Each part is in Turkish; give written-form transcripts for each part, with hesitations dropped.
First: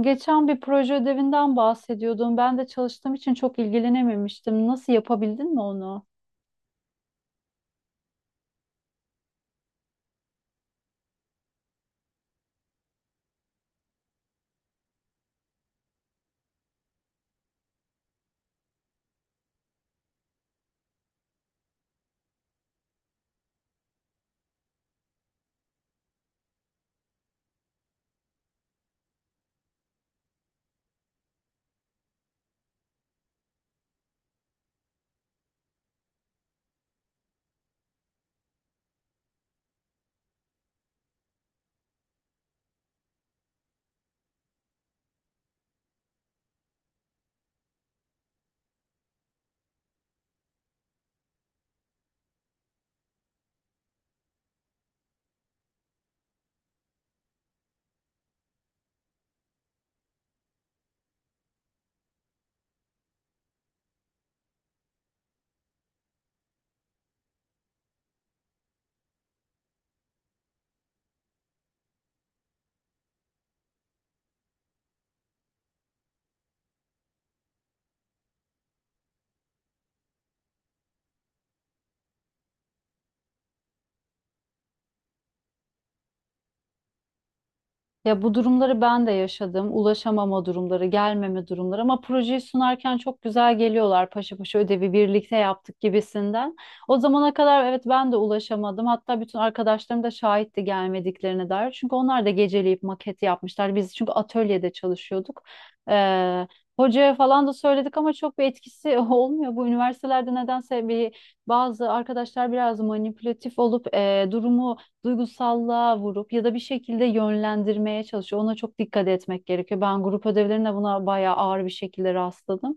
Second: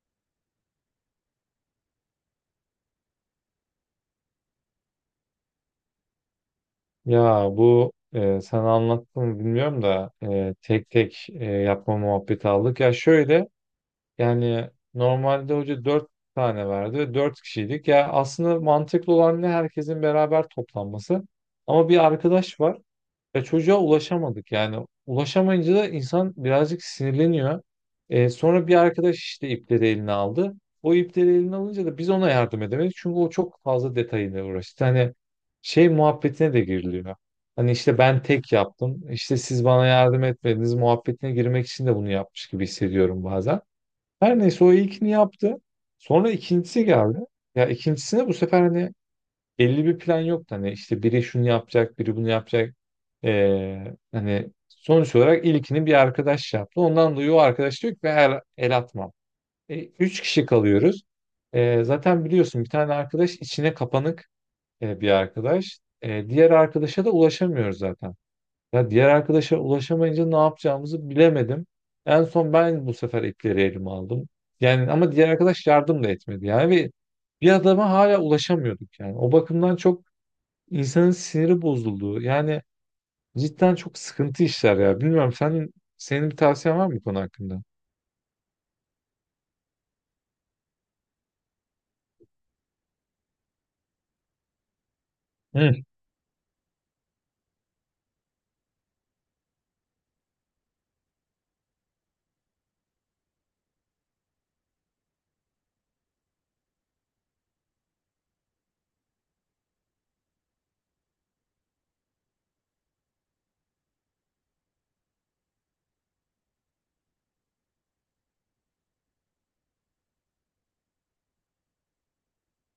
Geçen bir proje ödevinden bahsediyordun. Ben de çalıştığım için çok ilgilenememiştim. Nasıl yapabildin mi onu? Ya bu sen anlattın mı bilmiyorum da tek tek yapma muhabbeti aldık. Ya şöyle yani normalde hoca 4 tane verdi. Dört kişiydik. Ya aslında mantıklı olan ne herkesin beraber toplanması. Ama bir arkadaş var. Ya çocuğa ulaşamadık yani. Ulaşamayınca da insan birazcık sinirleniyor. Sonra bir arkadaş işte ipleri eline aldı. O ipleri eline alınca da biz ona yardım edemedik. Çünkü o çok fazla detayıyla uğraştı. Hani şey muhabbetine de giriliyor. Hani işte ben tek yaptım. İşte siz bana yardım etmediniz muhabbetine girmek için de bunu yapmış gibi hissediyorum bazen. Her neyse o ilkini yaptı. Sonra ikincisi geldi. Ya ikincisine bu sefer hani belli bir plan yoktu. Hani işte biri şunu yapacak, biri bunu yapacak. Hani sonuç olarak ilkini bir arkadaş yaptı. Ondan dolayı o arkadaş diyor ki ben el atmam. E, 3 kişi kalıyoruz. E, zaten biliyorsun bir tane arkadaş içine kapanık bir arkadaş. E, diğer arkadaşa da ulaşamıyoruz zaten. Ya diğer arkadaşa ulaşamayınca ne yapacağımızı bilemedim. En son ben bu sefer ipleri elime aldım. Yani ama diğer arkadaş yardım da etmedi. Yani ve bir adama hala ulaşamıyorduk yani. O bakımdan çok insanın siniri bozulduğu yani cidden çok sıkıntı işler ya. Bilmiyorum sen, senin bir tavsiyen var mı bu konu hakkında? Ya bu durumları ben de yaşadım. Ulaşamama durumları, gelmeme durumları ama projeyi sunarken çok güzel geliyorlar. Paşa paşa ödevi birlikte Hı. yaptık gibisinden. O zamana kadar evet ben de ulaşamadım. Hatta bütün arkadaşlarım da şahitti gelmediklerine dair. Çünkü onlar da geceleyip maketi yapmışlar. Biz çünkü atölyede çalışıyorduk. Ee, Hocaya falan da söyledik ama çok bir etkisi olmuyor. Bu üniversitelerde nedense bir bazı arkadaşlar biraz manipülatif olup durumu duygusallığa vurup ya da bir şekilde yönlendirmeye çalışıyor. Ona çok dikkat etmek gerekiyor. Ben grup ödevlerinde buna bayağı ağır bir şekilde rastladım.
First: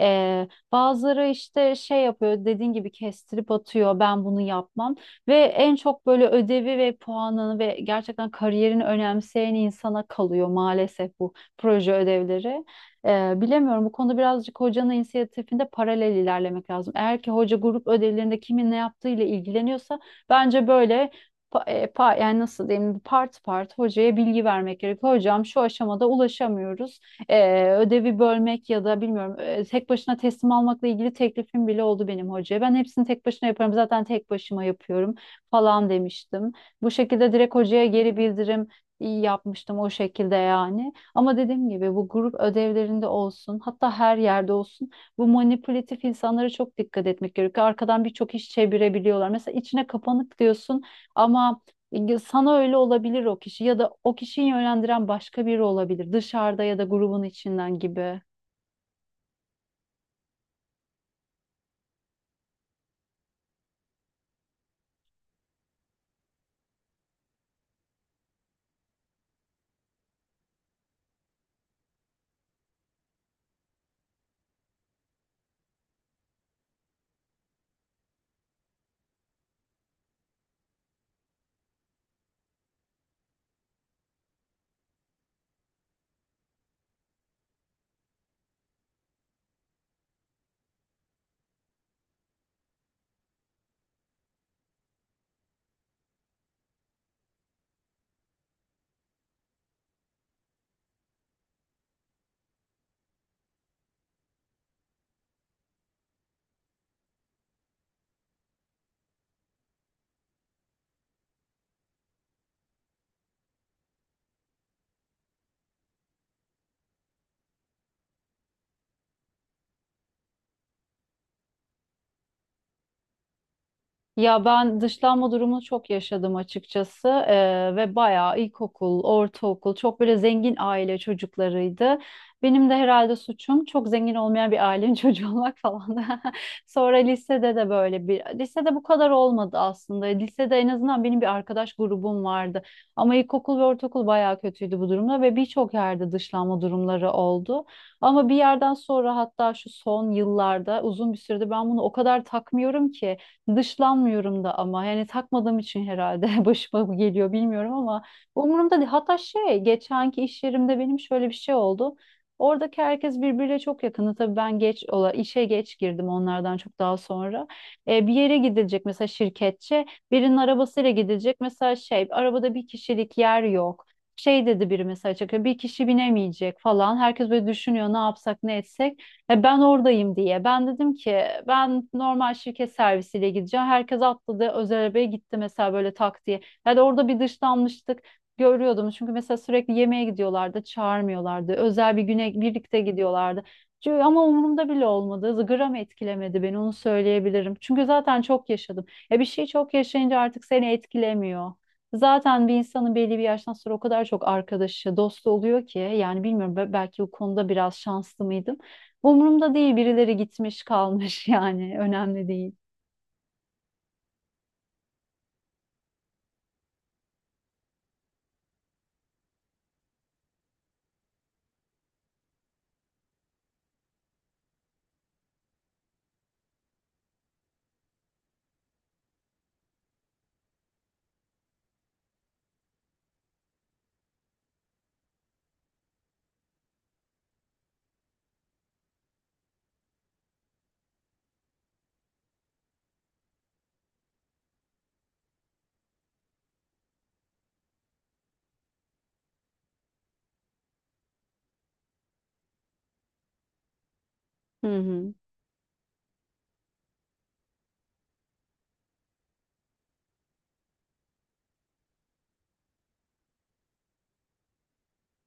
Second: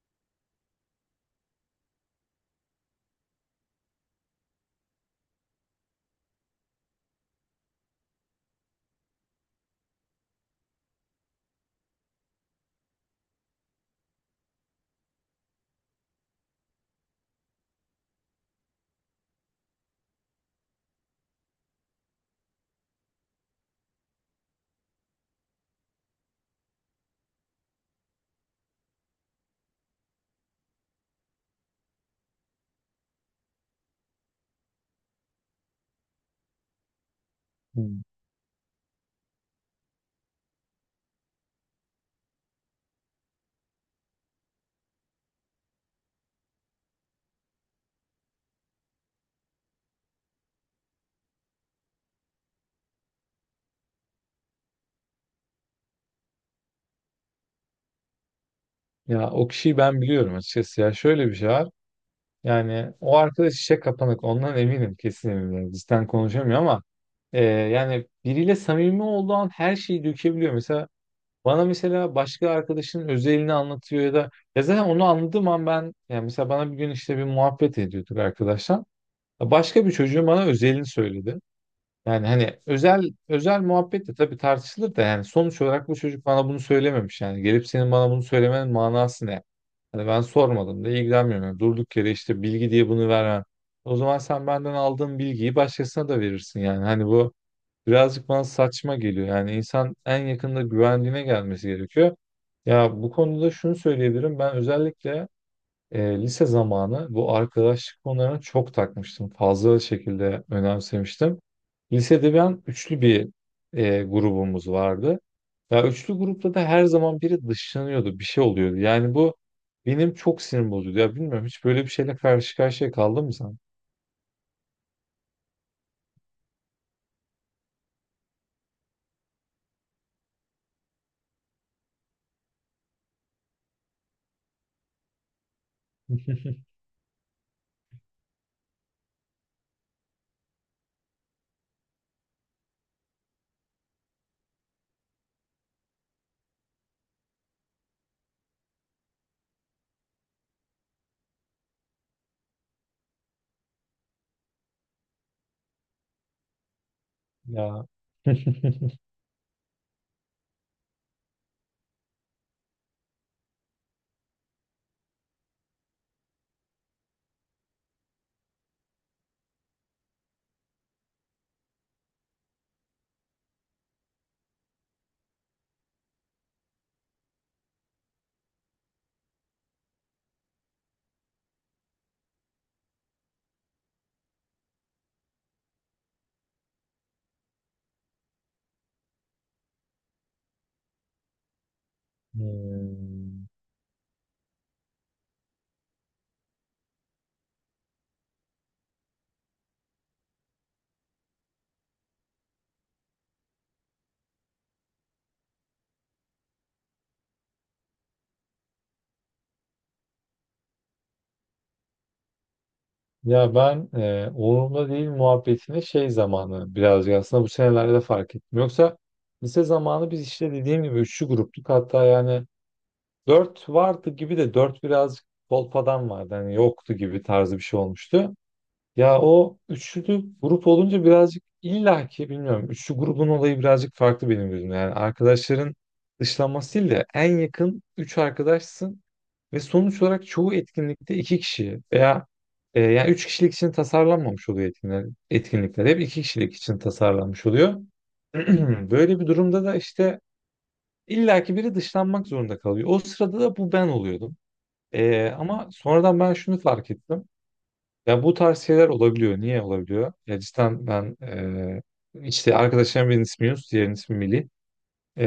Bazıları işte şey yapıyor dediğin gibi kestirip atıyor, ben bunu yapmam ve en çok böyle ödevi ve puanını ve gerçekten kariyerini önemseyen insana kalıyor maalesef bu proje ödevleri. Bilemiyorum, bu konuda birazcık hocanın inisiyatifinde paralel ilerlemek lazım. Eğer ki hoca grup ödevlerinde kimin ne yaptığıyla ilgileniyorsa bence böyle yani nasıl diyeyim, part part hocaya bilgi vermek gerekiyor. Hocam şu aşamada ulaşamıyoruz. Ödevi bölmek ya da bilmiyorum tek başına teslim almakla ilgili teklifim bile oldu benim hocaya. Ben hepsini tek başına yaparım, zaten tek başıma yapıyorum falan demiştim. Bu şekilde direkt hocaya Hmm. geri bildirim iyi yapmıştım o şekilde yani. Ama dediğim gibi bu grup ödevlerinde olsun, hatta her yerde olsun bu manipülatif insanlara çok dikkat etmek gerekiyor. Arkadan birçok iş çevirebiliyorlar. Mesela içine kapanık diyorsun ama sana öyle olabilir. O kişi ya da o kişiyi yönlendiren başka biri olabilir. Dışarıda ya da grubun içinden gibi. Ya o kişiyi ben biliyorum açıkçası ya şöyle bir şey var. Yani o arkadaş işe kapanık ondan eminim kesin eminim. Yani cidden konuşamıyor ama yani biriyle samimi olduğu an her şeyi dökebiliyor. Mesela bana mesela başka arkadaşının özelini anlatıyor ya da ya zaten onu anladığım an ben yani mesela bana bir gün işte bir muhabbet ediyorduk arkadaşlar. Başka bir çocuğun bana özelini söyledi. Yani hani özel özel muhabbet de tabii tartışılır da yani sonuç olarak bu çocuk bana bunu söylememiş yani. Gelip senin bana bunu söylemenin manası ne? Hani ben sormadım da ilgilenmiyorum. Yani durduk yere işte bilgi diye bunu vermem. O zaman sen benden aldığın bilgiyi başkasına da verirsin yani. Hani bu birazcık bana saçma geliyor. Yani insan en yakında güvendiğine gelmesi gerekiyor. Ya bu konuda şunu söyleyebilirim. Ben özellikle lise zamanı bu arkadaşlık konularına çok takmıştım. Fazla şekilde önemsemiştim. Lisede ben üçlü bir grubumuz vardı. Ya üçlü grupta da her zaman biri dışlanıyordu, bir şey oluyordu. Yani bu benim çok sinir bozuyordu. Ya bilmiyorum hiç böyle bir şeyle karşı karşıya kaldın mı sen? Ya ben dışlanma durumunu çok yaşadım açıkçası. Ve bayağı ilkokul, ortaokul çok böyle zengin aile çocuklarıydı. Benim de herhalde suçum çok zengin olmayan bir ailenin çocuğu olmak falan. Sonra lisede de böyle bir, lisede bu kadar olmadı aslında. Lisede en azından benim bir arkadaş grubum vardı. Ama ilkokul ve ortaokul bayağı kötüydü bu durumda ve birçok yerde dışlanma durumları oldu. Ama bir yerden sonra, hatta şu son yıllarda uzun bir süredir ben bunu o kadar takmıyorum ki. Dışlanmıyorum da ama yani takmadığım için herhalde başıma bu geliyor bilmiyorum, Ya. ama umurumda değil. Hatta şey, geçenki iş yerimde benim şöyle bir şey oldu. Oradaki herkes birbiriyle çok yakını. Tabii ben geç ola işe geç girdim, onlardan çok daha sonra. Bir yere gidilecek mesela, şirketçe birinin arabasıyla gidilecek mesela, şey arabada bir kişilik yer yok. Şey dedi biri, mesela çıkıyor bir kişi binemeyecek falan. Herkes böyle düşünüyor, ne yapsak ne etsek. Ben oradayım diye. Ben dedim ki ben normal şirket servisiyle gideceğim. Herkes atladı özel arabaya gitti mesela, böyle tak diye. Yani orada bir dışlanmıştık, görüyordum. Çünkü mesela sürekli yemeğe gidiyorlardı, çağırmıyorlardı. Özel bir güne birlikte gidiyorlardı. Hmm. Ama umurumda bile olmadı. Gram etkilemedi beni, onu söyleyebilirim. Çünkü zaten çok yaşadım. Ya bir şey çok yaşayınca artık seni etkilemiyor. Zaten bir insanın belli bir yaştan sonra o kadar çok arkadaşı, dostu oluyor ki yani bilmiyorum, belki bu konuda biraz şanslı mıydım. Umurumda değil, birileri gitmiş kalmış, yani önemli değil. Ya ben umurumda değil muhabbetini şey zamanı birazcık aslında bu senelerde fark ettim. Yoksa lise zamanı biz işte dediğim gibi üçlü gruptuk. Hatta yani dört vardı gibi de dört birazcık kolpadan vardı. Hani yoktu gibi tarzı bir şey olmuştu. Ya o üçlü grup olunca birazcık illaki bilmiyorum. Üçlü grubun olayı birazcık farklı benim gözümde. Yani arkadaşların dışlanması değil de en yakın üç arkadaşsın ve sonuç olarak çoğu etkinlikte 2 kişi veya yani 3 kişilik için tasarlanmamış oluyor etkinlikler. Etkinlikler hep 2 kişilik için tasarlanmış oluyor. Böyle bir durumda da işte illaki biri dışlanmak zorunda kalıyor. O sırada da bu ben oluyordum. Hı hı. Ama sonradan ben şunu fark ettim. Ya bu tarz şeyler olabiliyor. Niye olabiliyor? Ya cidden ben işte arkadaşlarım birinin ismi Yunus, diğerinin ismi Melih. Eee,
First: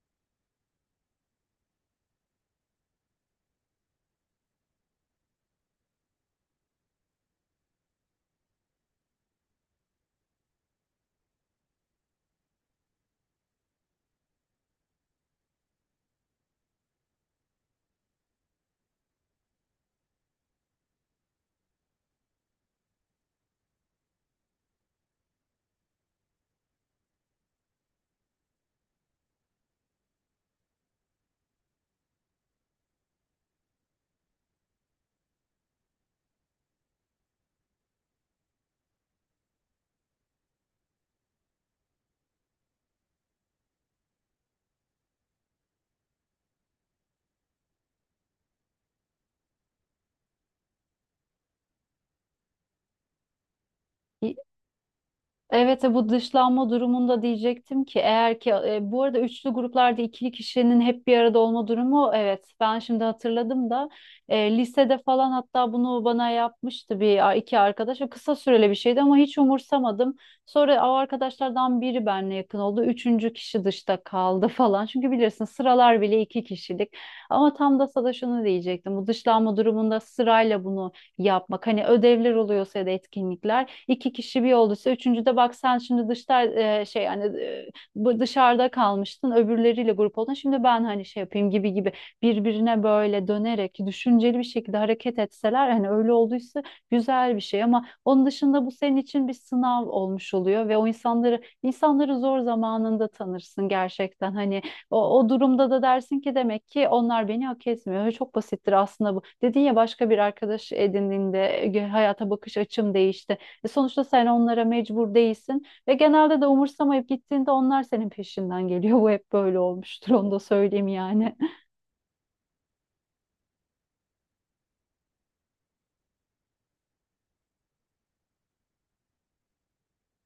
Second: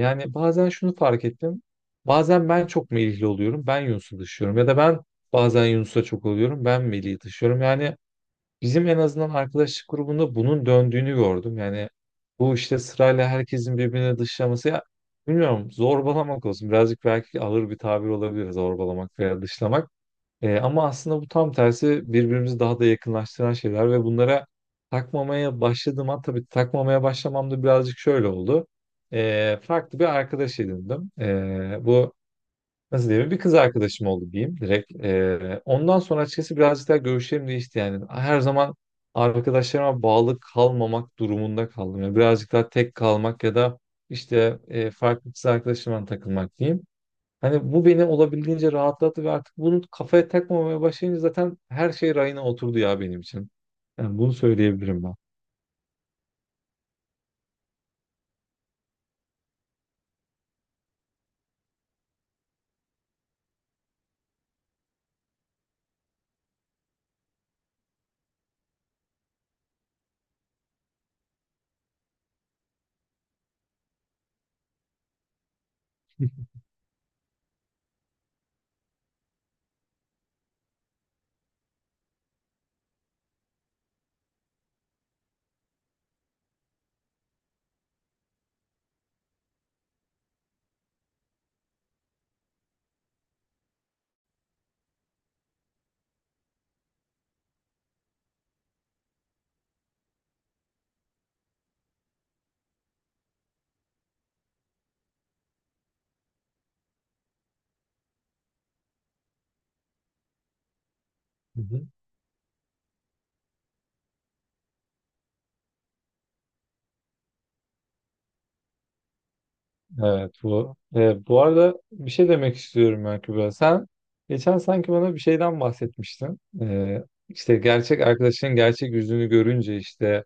yani bazen şunu fark ettim. Bazen ben çok Melihli oluyorum, ben Yunus'u dışlıyorum. Ya da ben bazen Yunus'a çok oluyorum, ben Melih'i dışlıyorum. Yani bizim en azından arkadaşlık grubunda bunun döndüğünü gördüm. Yani bu işte sırayla herkesin birbirini dışlaması ya bilmiyorum zorbalamak olsun. Birazcık belki ağır bir tabir olabilir zorbalamak veya dışlamak. Ama aslında bu tam tersi birbirimizi daha da yakınlaştıran şeyler ve bunlara takmamaya başladım. Ha, tabii takmamaya başlamam da birazcık şöyle oldu. E, farklı bir arkadaş edindim. Bu nasıl diyeyim bir kız arkadaşım oldu diyeyim direkt. E, ondan sonra açıkçası birazcık daha görüşlerim değişti yani. Her zaman arkadaşlarıma bağlı kalmamak durumunda kaldım. Yani birazcık daha tek kalmak ya da işte farklı kız arkadaşımla takılmak diyeyim. Hani bu beni olabildiğince rahatlattı ve artık bunu kafaya takmamaya başlayınca zaten her şey rayına oturdu ya benim için. Yani bunu İ- söyleyebilirim ben. Evet, bu dışlanma durumunda diyecektim ki eğer ki bu arada üçlü gruplarda ikili kişinin hep bir arada olma durumu, evet ben şimdi hatırladım da lisede falan hatta bunu bana yapmıştı bir iki arkadaş. O kısa süreli bir şeydi ama hiç umursamadım. Sonra o arkadaşlardan biri benimle yakın oldu. Üçüncü kişi dışta kaldı falan. Çünkü bilirsin sıralar bile iki kişilik. Ama tam da sana şunu diyecektim. Bu dışlanma durumunda sırayla bunu yapmak. Hani ödevler oluyorsa ya da etkinlikler iki kişi bir olduysa üçüncüde bak sen şimdi dışta, şey yani, bu dışarıda kalmıştın, öbürleriyle grup oldun, şimdi ben hani şey yapayım gibi gibi, birbirine böyle dönerek düşünceli bir şekilde hareket etseler, hani öyle olduysa güzel bir şey. Ama onun dışında bu senin için bir sınav olmuş oluyor ve o insanları, insanları zor zamanında tanırsın gerçekten. Hani o, o durumda da dersin ki demek ki onlar beni hak etmiyor. Öyle. Çok basittir aslında bu. Dedin ya başka bir arkadaş edindiğinde Hı hı. hayata bakış açım değişti. Sonuçta sen onlara mecbur değilsin ve genelde de umursamayıp gittiğinde onlar senin peşinden geliyor. Bu hep böyle olmuştur, onu Evet da bu. söyleyeyim yani. Bu arada bir şey demek istiyorum ben Kübra. Sen geçen sanki bana bir şeyden bahsetmiştin. İşte gerçek arkadaşının gerçek yüzünü görünce işte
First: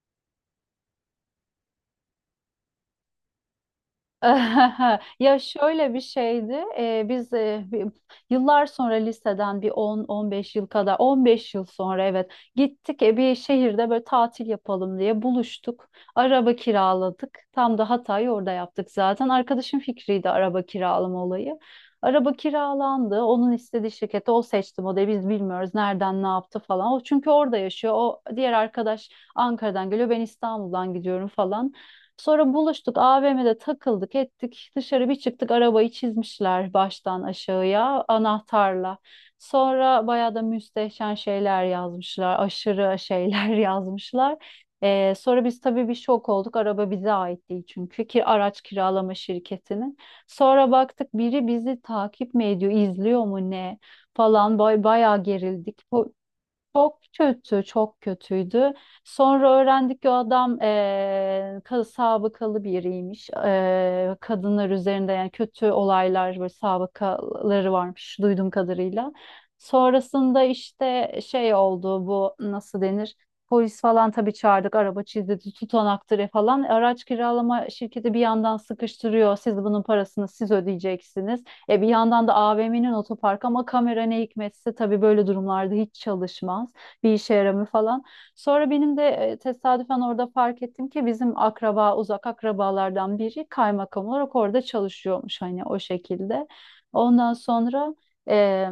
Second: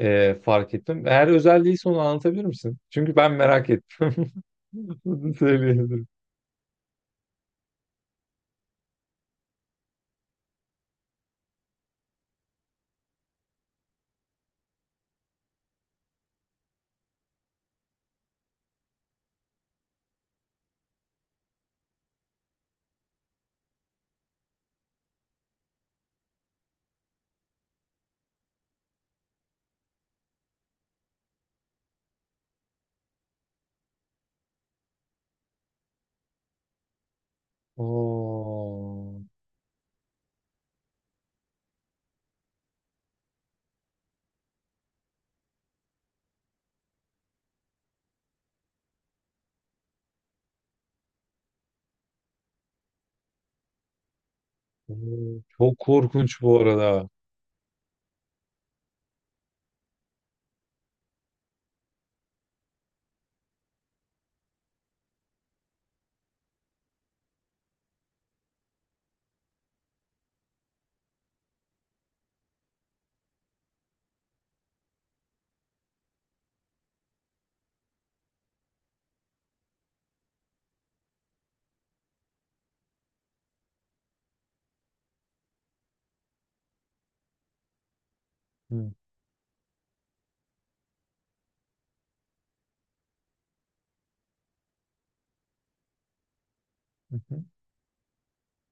fark ettim. Eğer özel değilse onu anlatabilir misin? Çünkü ben merak ettim. Bunu Ya şöyle bir söyleyebilirim. şeydi. Biz yıllar sonra liseden bir on on beş yıl kadar, on beş yıl sonra evet, gittik bir şehirde böyle tatil yapalım diye buluştuk. Araba kiraladık. Tam da Hatay'ı orada yaptık zaten. Arkadaşım fikriydi araba kiralama olayı. Araba kiralandı. Onun istediği şirkette o seçti modeli. Biz bilmiyoruz nereden ne yaptı falan. O çünkü orada yaşıyor. O diğer arkadaş Ankara'dan geliyor. Ben İstanbul'dan gidiyorum falan. Sonra buluştuk, AVM'de takıldık ettik, dışarı bir çıktık, arabayı çizmişler baştan aşağıya anahtarla. Oo, Sonra bayağı da müstehcen şeyler yazmışlar, aşırı şeyler yazmışlar. Sonra biz tabii bir şok olduk, araba bize ait değil çünkü, ki araç kiralama şirketinin. Sonra baktık biri bizi takip mi ediyor, izliyor mu ne falan, bay bayağı oo, gerildik. çok korkunç bu Çok arada. kötü, çok kötüydü. Sonra öğrendik ki o adam sabıkalı biriymiş. Kadınlar üzerinde yani kötü olaylar, böyle sabıkaları varmış duyduğum kadarıyla. Sonrasında işte şey oldu, bu nasıl denir? Polis falan tabii çağırdık, araba çizdirdi, tutanaktır falan. Araç kiralama şirketi bir yandan sıkıştırıyor. Siz bunun parasını siz ödeyeceksiniz. E bir yandan da AVM'nin otoparkı ama kamera ne hikmetse tabii böyle durumlarda hiç çalışmaz. Bir işe yaramıyor falan. Sonra benim de tesadüfen orada fark ettim ki bizim akraba, uzak akrabalardan biri kaymakam olarak orada çalışıyormuş, hani o şekilde. Hı Ondan hı. sonra e,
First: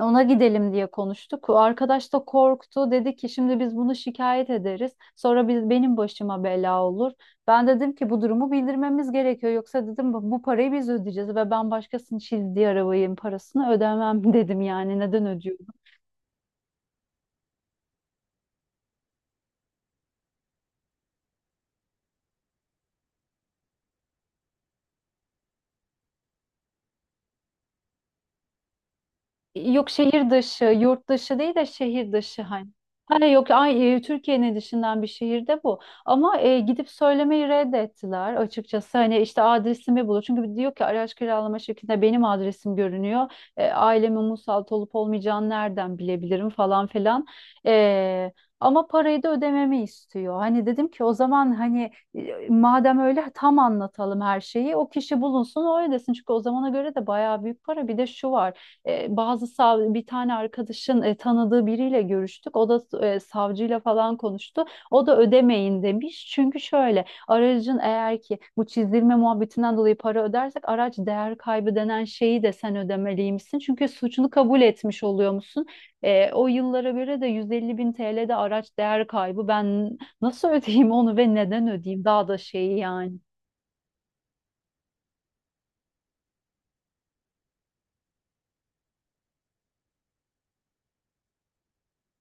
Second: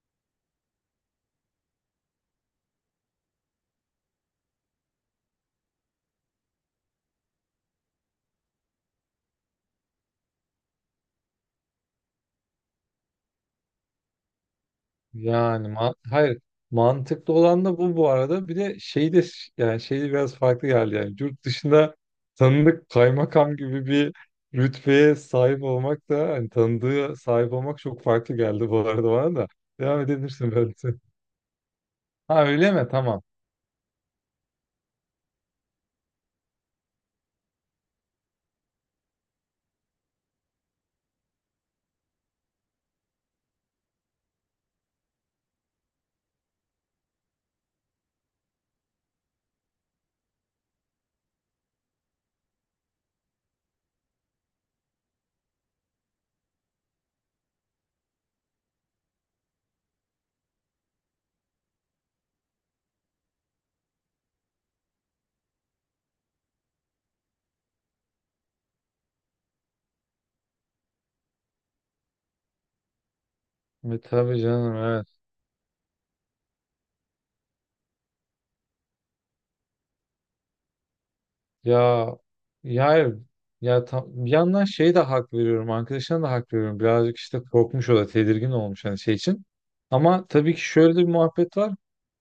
ona gidelim diye konuştuk. O arkadaş da korktu. Dedi ki şimdi biz bunu şikayet ederiz. Sonra biz, benim başıma bela olur. Ben dedim ki bu durumu bildirmemiz gerekiyor. Yoksa dedim bu bu parayı biz ödeyeceğiz ve ben başkasının çizdiği arabanın parasını ödemem dedim yani. Neden ödüyorum? Yani ma- hayır mantıklı olan da bu bu arada. Bir de şey de yani şey de biraz farklı geldi yani. Yurt dışında tanıdık kaymakam gibi bir rütbeye sahip olmak da hani tanıdığı sahip olmak çok farklı geldi bu arada bana da. Yok, Devam şehir edebilirsin dışı, belki. yurt dışı değil de şehir dışı Ha hani. öyle mi? Tamam. Hani yok ay, Türkiye'nin dışından bir şehirde bu. Ama gidip söylemeyi reddettiler açıkçası. Hani işte adresimi bulur. Çünkü diyor ki araç kiralama şirketinde benim adresim görünüyor. Ailemin musallat olup olmayacağını nereden bilebilirim falan filan. E, Ama parayı da ödememi istiyor. Hani dedim ki o zaman hani, madem öyle tam anlatalım her şeyi. O kişi bulunsun, o ödesin. Çünkü o zamana göre de bayağı büyük para. Bir de şu var. E, bazı sav Bir tane arkadaşın tanıdığı biriyle görüştük. O da savcıyla falan konuştu. O da ödemeyin demiş. Çünkü şöyle, aracın eğer ki bu çizdirme muhabbetinden dolayı para ödersek araç değer kaybı denen şeyi de sen ödemeliymişsin. Çünkü E, suçunu tabii kabul canım etmiş evet. oluyor musun? O yıllara göre de 150 bin TL'de araç değer kaybı. Ben nasıl ödeyeyim onu ve neden ödeyeyim? Ya Daha da şeyi ya yani. hayır. Ya tam, bir yandan şey de hak veriyorum. Arkadaşına da hak veriyorum. Birazcık işte korkmuş o da tedirgin olmuş hani şey için. Ama tabii ki şöyle de bir muhabbet var.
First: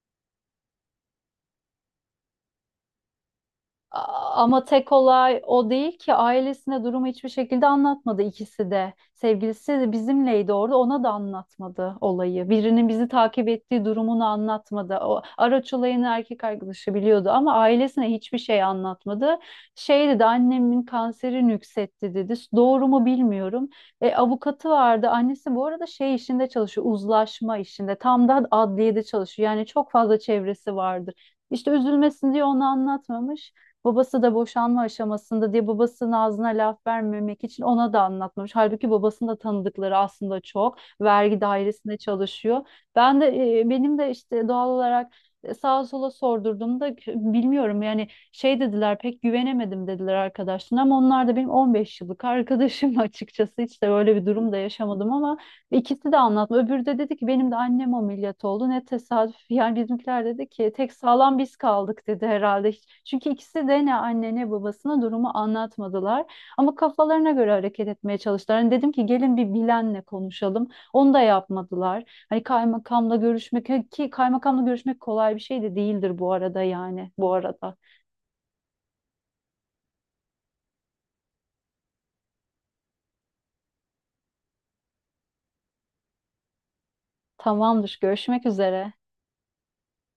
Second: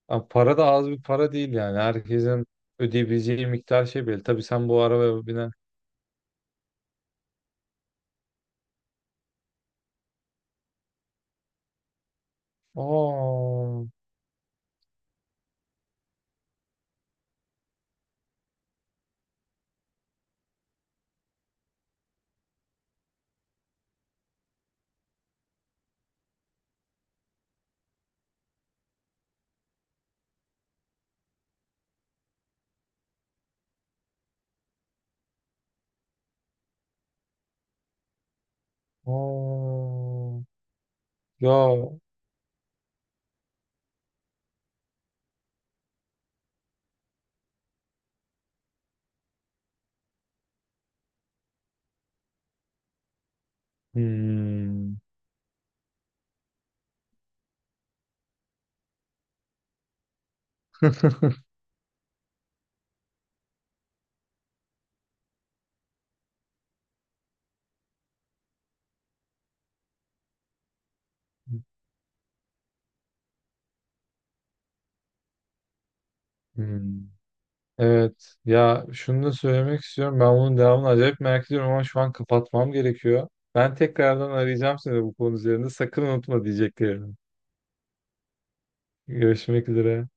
Abi para da az bir para değil yani. Herkesin ödeyebileceği miktar şey belli. Tabii Ama sen bu tek arabaya olay binen. o değil ki ailesine durumu hiçbir şekilde anlatmadı ikisi de. Sevgilisi de bizimleydi orada, ona da anlatmadı olayı. Birinin bizi takip Aa, ettiği durumunu anlatmadı. O araç olayını erkek arkadaşı biliyordu ama ailesine hiçbir şey anlatmadı. Şey dedi, annemin kanseri nüksetti dedi. Doğru mu bilmiyorum. Avukatı vardı. Annesi bu arada şey işinde çalışıyor, uzlaşma işinde. Tam da adliyede çalışıyor. Yani çok fazla çevresi vardır. İşte üzülmesin diye onu anlatmamış. Babası da boşanma aşamasında diye babasının ağzına laf vermemek için ona da anlatmamış. Halbuki babasının da tanıdıkları aslında aa, çok. Vergi ya. dairesinde çalışıyor. Ben de benim de işte doğal olarak sağa sola sordurduğumda bilmiyorum yani şey dediler, pek güvenemedim dediler arkadaşlarına, ama onlar da benim 15 yıllık arkadaşım açıkçası, hiç de böyle bir durum da Hmm. yaşamadım ama İkisi de anlatma. Öbürü de dedi ki benim de annem ameliyat oldu. Ne tesadüf. Yani bizimkiler dedi ki tek sağlam biz kaldık dedi herhalde. Çünkü ikisi de ne anne ne babasına durumu anlatmadılar. Ama kafalarına göre hareket etmeye çalıştılar. Hani dedim ki gelin bir bilenle konuşalım. Onu da yapmadılar. Hani kaymakamla görüşmek, hani ki kaymakamla görüşmek kolay bir şey de değildir bu arada, Hmm. yani bu arada. Evet. Ya şunu da söylemek istiyorum. Ben bunun devamını acayip merak ediyorum ama şu an kapatmam gerekiyor. Ben tekrardan arayacağım seni bu konu üzerinde. Sakın unutma diyeceklerini. Tamamdır. Görüşmek üzere. Görüşmek üzere.